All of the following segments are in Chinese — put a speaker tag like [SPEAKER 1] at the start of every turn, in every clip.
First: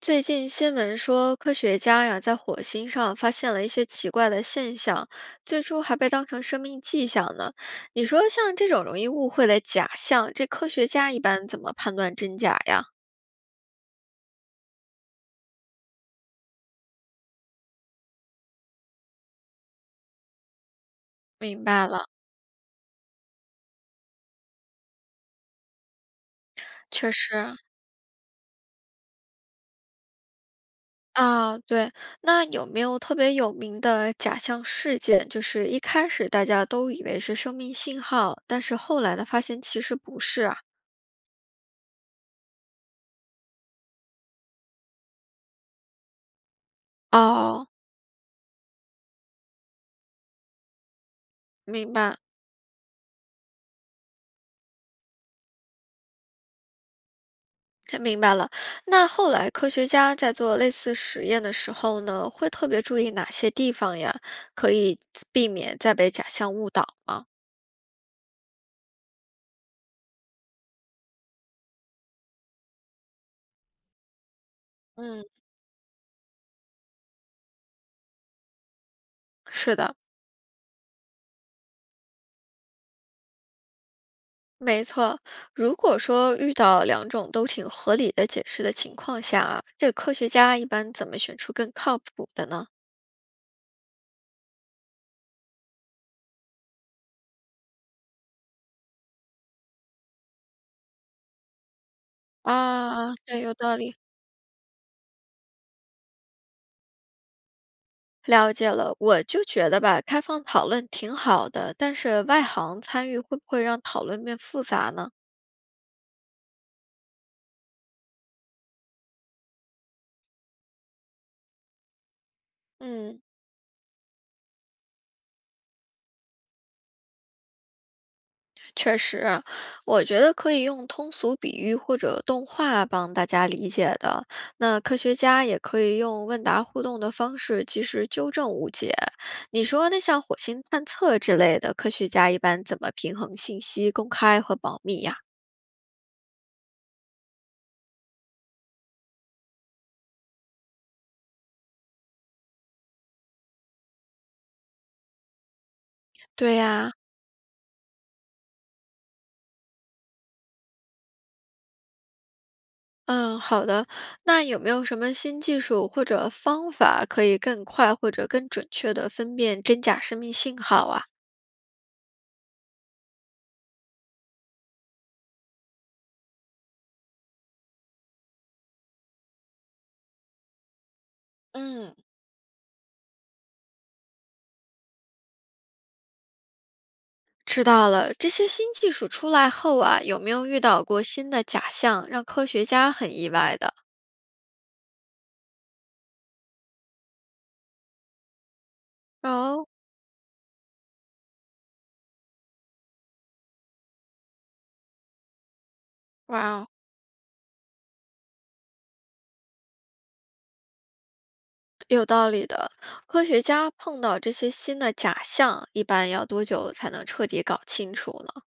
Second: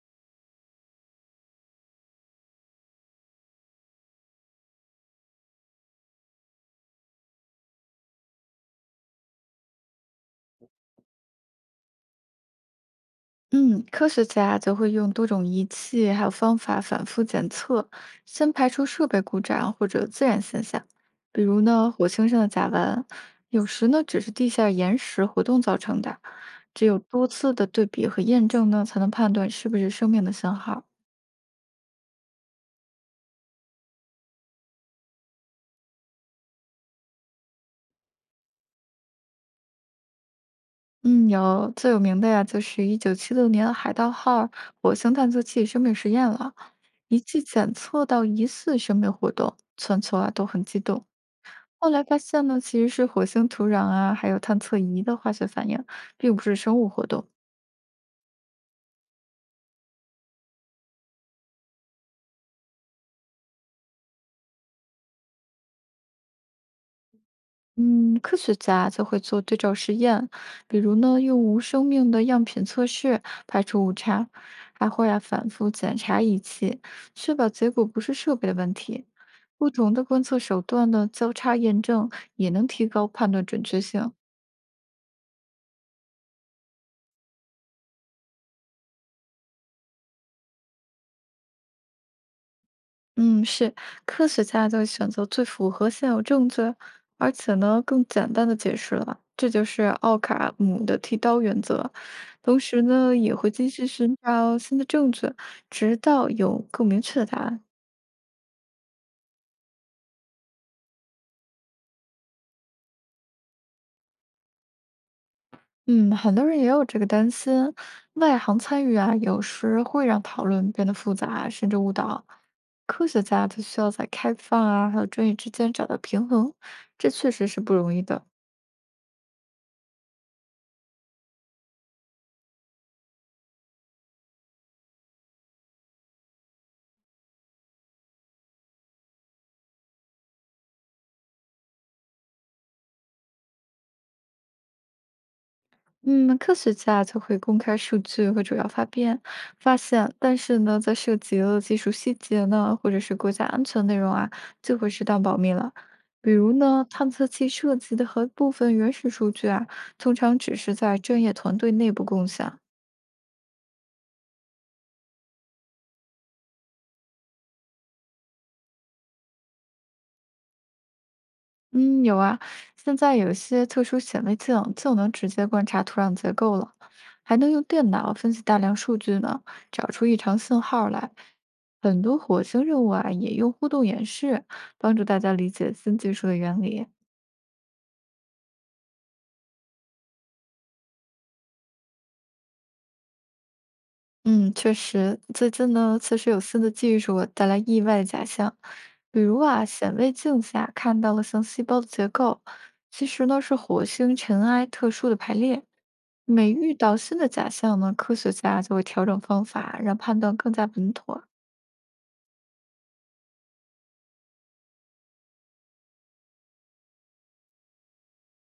[SPEAKER 1] 最近新闻说，科学家呀在火星上发现了一些奇怪的现象，最初还被当成生命迹象呢。你说像这种容易误会的假象，这科学家一般怎么判断真假呀？
[SPEAKER 2] 嗯，科学家则会用多种仪器还有方法反复检测，先排除设备故障或者自然现象，比如
[SPEAKER 1] 明白
[SPEAKER 2] 呢火
[SPEAKER 1] 了，
[SPEAKER 2] 星上的甲烷，有时呢只是地下岩石活动造成的。只有
[SPEAKER 1] 确
[SPEAKER 2] 多次
[SPEAKER 1] 实
[SPEAKER 2] 的对比和验证呢，才能判断是不是生命的信号。
[SPEAKER 1] 啊，对。那有没有特别有名的假象事件？就是一开始大家都以为是生命信号，但是后来呢，发现其实不是啊。
[SPEAKER 2] 嗯，有最有名的呀，就是1976年海盗号火星探测器生命实验了，仪器
[SPEAKER 1] 哦，
[SPEAKER 2] 检测到疑似生命活动，全球啊都很激动。后
[SPEAKER 1] 明
[SPEAKER 2] 来
[SPEAKER 1] 白。
[SPEAKER 2] 发现呢，其实是火星土壤啊，还有探测仪的化学反应，并不是生物活动。
[SPEAKER 1] 明白了。那后来科学家在做类似实验的时候呢，会特别注意哪些地方呀？可以避免再被假象误导吗？
[SPEAKER 2] 嗯，科学家就会做对照实验，比如呢，用无生命的样品测试，排除误差，还会啊
[SPEAKER 1] 嗯，
[SPEAKER 2] 反复检查仪器，确保结果不是设备的问题。不
[SPEAKER 1] 是
[SPEAKER 2] 同
[SPEAKER 1] 的，
[SPEAKER 2] 的观测手段呢，交叉验证也能提高判断准确性。
[SPEAKER 1] 没错。如果说遇到两种都挺合理的解释的情况下啊，这科学家一般怎么选出更靠谱的呢？
[SPEAKER 2] 嗯，是，科学家就选择最符合现有证据，而且呢更简单的解释了，这就是奥卡姆的剃刀原则。同时呢，
[SPEAKER 1] 啊，
[SPEAKER 2] 也
[SPEAKER 1] 对，
[SPEAKER 2] 会
[SPEAKER 1] 有
[SPEAKER 2] 继
[SPEAKER 1] 道
[SPEAKER 2] 续
[SPEAKER 1] 理。
[SPEAKER 2] 寻找新的证据，直到有更明确的答案。
[SPEAKER 1] 了解了，我就觉得吧，开放讨论挺好的，但是外行参与会不会让讨论变复杂呢？
[SPEAKER 2] 嗯，很多人也有这个担心，外行参与啊，有时会让讨论变得复杂，甚至误导。科
[SPEAKER 1] 嗯，
[SPEAKER 2] 学家他需要在开放啊，还有专业之间找到平衡，这确实是不容易的。
[SPEAKER 1] 确实，我觉得可以用通俗比喻或者动画帮大家理解的。那科学家也可以用问答互动的方式及时纠正误解。你说，那像火星探测之类的，科学家一般怎么平衡信息公开和保密呀？
[SPEAKER 2] 嗯，科学家就会公开数据和主要发现，但是呢，在涉及了技术细节呢，或者是国家安全内容啊，就会适当保密了。比如
[SPEAKER 1] 对
[SPEAKER 2] 呢，
[SPEAKER 1] 呀，
[SPEAKER 2] 探测器涉及的和部分原始数据啊，通常只是在专业团队内部共享。
[SPEAKER 1] 嗯，好的。那有没有什么新技术或者方法可以更快或者更准确地分辨真假生命信号啊？
[SPEAKER 2] 嗯，有啊，现在有些特殊显微镜就能直接观察土壤结构了，还能用电脑分析大量数据呢，找出异常信号来。
[SPEAKER 1] 嗯。
[SPEAKER 2] 很多火星任务啊，也用互动演示帮助大家理解新技术的原理。
[SPEAKER 1] 知道了，这些新技术出来后啊，有没有遇到过新的假象，让科学家很意外的？
[SPEAKER 2] 嗯，确实，最近呢，确实有新的技术带来意外的假象，比如啊，
[SPEAKER 1] 哦，
[SPEAKER 2] 显微镜下看到了像细胞的结构，其实呢是火星尘埃特殊的排列。每
[SPEAKER 1] 哇哦，
[SPEAKER 2] 遇到新的假象呢，科学家就会调整方法，让判断更加稳妥。
[SPEAKER 1] 有道理的。科学家碰到这些新的假象，一般要多久才能彻底搞清楚呢？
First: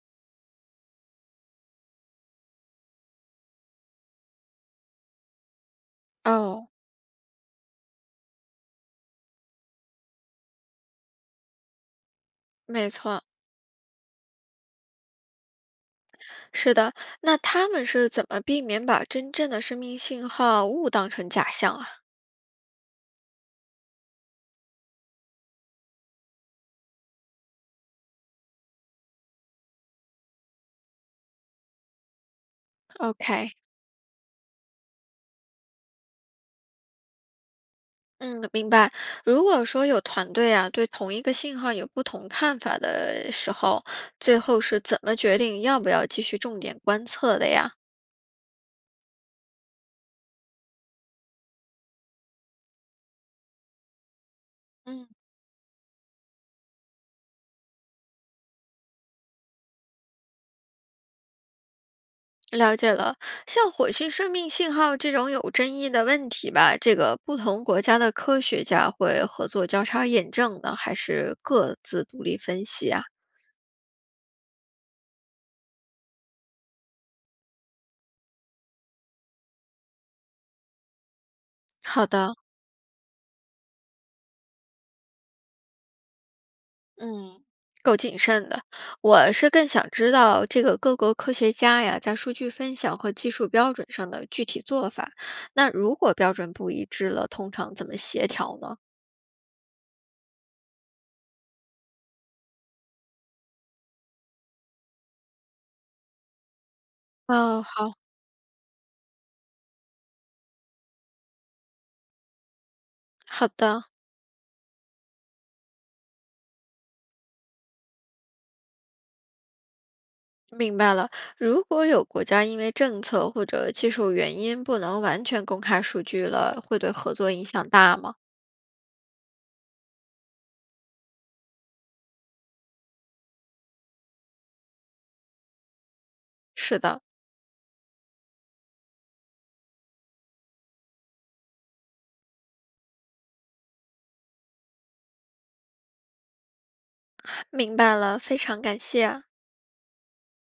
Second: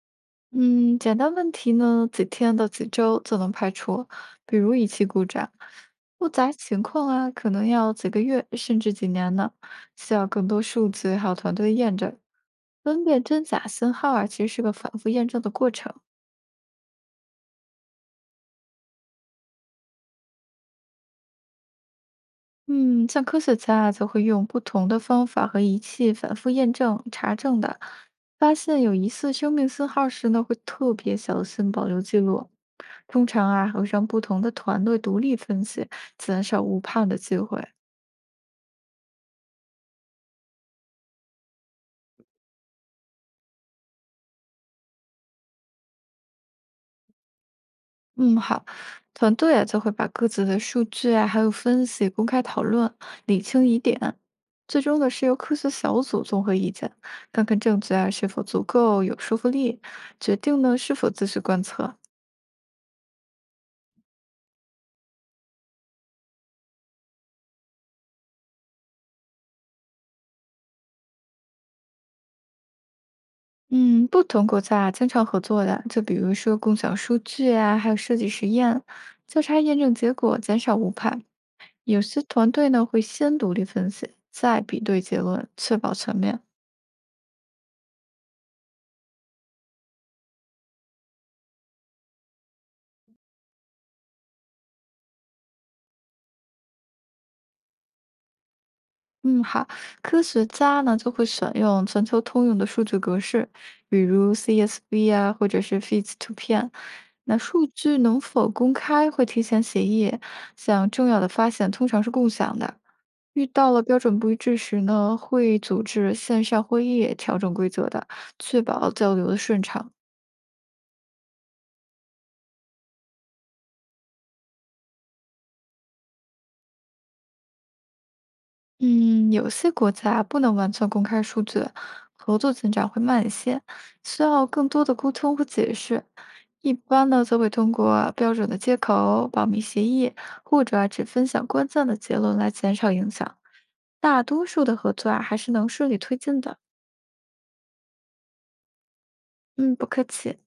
[SPEAKER 2] 嗯，简单问题呢，几天到几周就能排除，比如仪器故障。复杂
[SPEAKER 1] 哦，
[SPEAKER 2] 情况啊，可能要几个月甚至几年呢，需要更多数据还有团队验证。
[SPEAKER 1] 没
[SPEAKER 2] 分辨
[SPEAKER 1] 错，
[SPEAKER 2] 真假信号啊，其实是个反复验证的过程。
[SPEAKER 1] 是的。那他们是怎么避免把真正的生命信号误当成假象啊
[SPEAKER 2] 嗯，像科学家啊，则会用不同的方法和仪器反复验证、查证的。发现有疑似生命信号时呢，会特别小心保留记录。通常
[SPEAKER 1] ？OK。
[SPEAKER 2] 啊，还会让不同的团队独立分析，减少误判的机会。
[SPEAKER 1] 嗯，明白。如果说有团队啊，对同一个信号有不同看法的时候，最后是怎么决定要不要继续重点观测的呀？
[SPEAKER 2] 嗯，好，团队啊，就会把各自的数据啊，还有分析公开讨论，理清疑点。最终
[SPEAKER 1] 嗯，
[SPEAKER 2] 呢，是由科学小组综合意见，看看证据啊是否足够有说服力，决定呢是否继续观测。
[SPEAKER 1] 了解了。像火星生命信号这种有争议的问题吧，这个不同国家的科学家会合作交叉验证呢，还是各自独立分析啊？
[SPEAKER 2] 嗯，不同国家啊经常合作的，就比如说共享数据啊，还有设计实验，交叉验证结果，减少误判。有
[SPEAKER 1] 好
[SPEAKER 2] 些
[SPEAKER 1] 的。
[SPEAKER 2] 团队呢会先独立分析，再比对结论，确保全面。
[SPEAKER 1] 嗯，够谨慎的。我是更想知道这个各国科学家呀，在数据分享和技术标准上的具体做法。那如果标准不一致了，通常怎么协调呢？
[SPEAKER 2] 嗯，好，科学家呢就会选用全球通用的数据格式，比如 CSV 啊，或者是 FITS 图片。那
[SPEAKER 1] 哦，
[SPEAKER 2] 数
[SPEAKER 1] 好
[SPEAKER 2] 据能否公开会提前协议，像重要的发现通常是共享的。遇
[SPEAKER 1] 好
[SPEAKER 2] 到了
[SPEAKER 1] 的，
[SPEAKER 2] 标准不一致时呢，会组织线上会议调整规则的，确保交流的顺畅。
[SPEAKER 1] 明白了。如果有国家因为政策或者技术原因不能完全公开数据了，会对合作影响大吗？
[SPEAKER 2] 嗯，有些国家不能完全公开数据，合作增长会慢一些，需要更多的沟通和解释。一
[SPEAKER 1] 是的，
[SPEAKER 2] 般呢，则会通过标准的接口、保密协议，或者啊只分享关键的结论来减少影响。大多数的合作啊，还是能顺利推进的。
[SPEAKER 1] 明白了，非常感谢啊。
[SPEAKER 2] 嗯，不客气。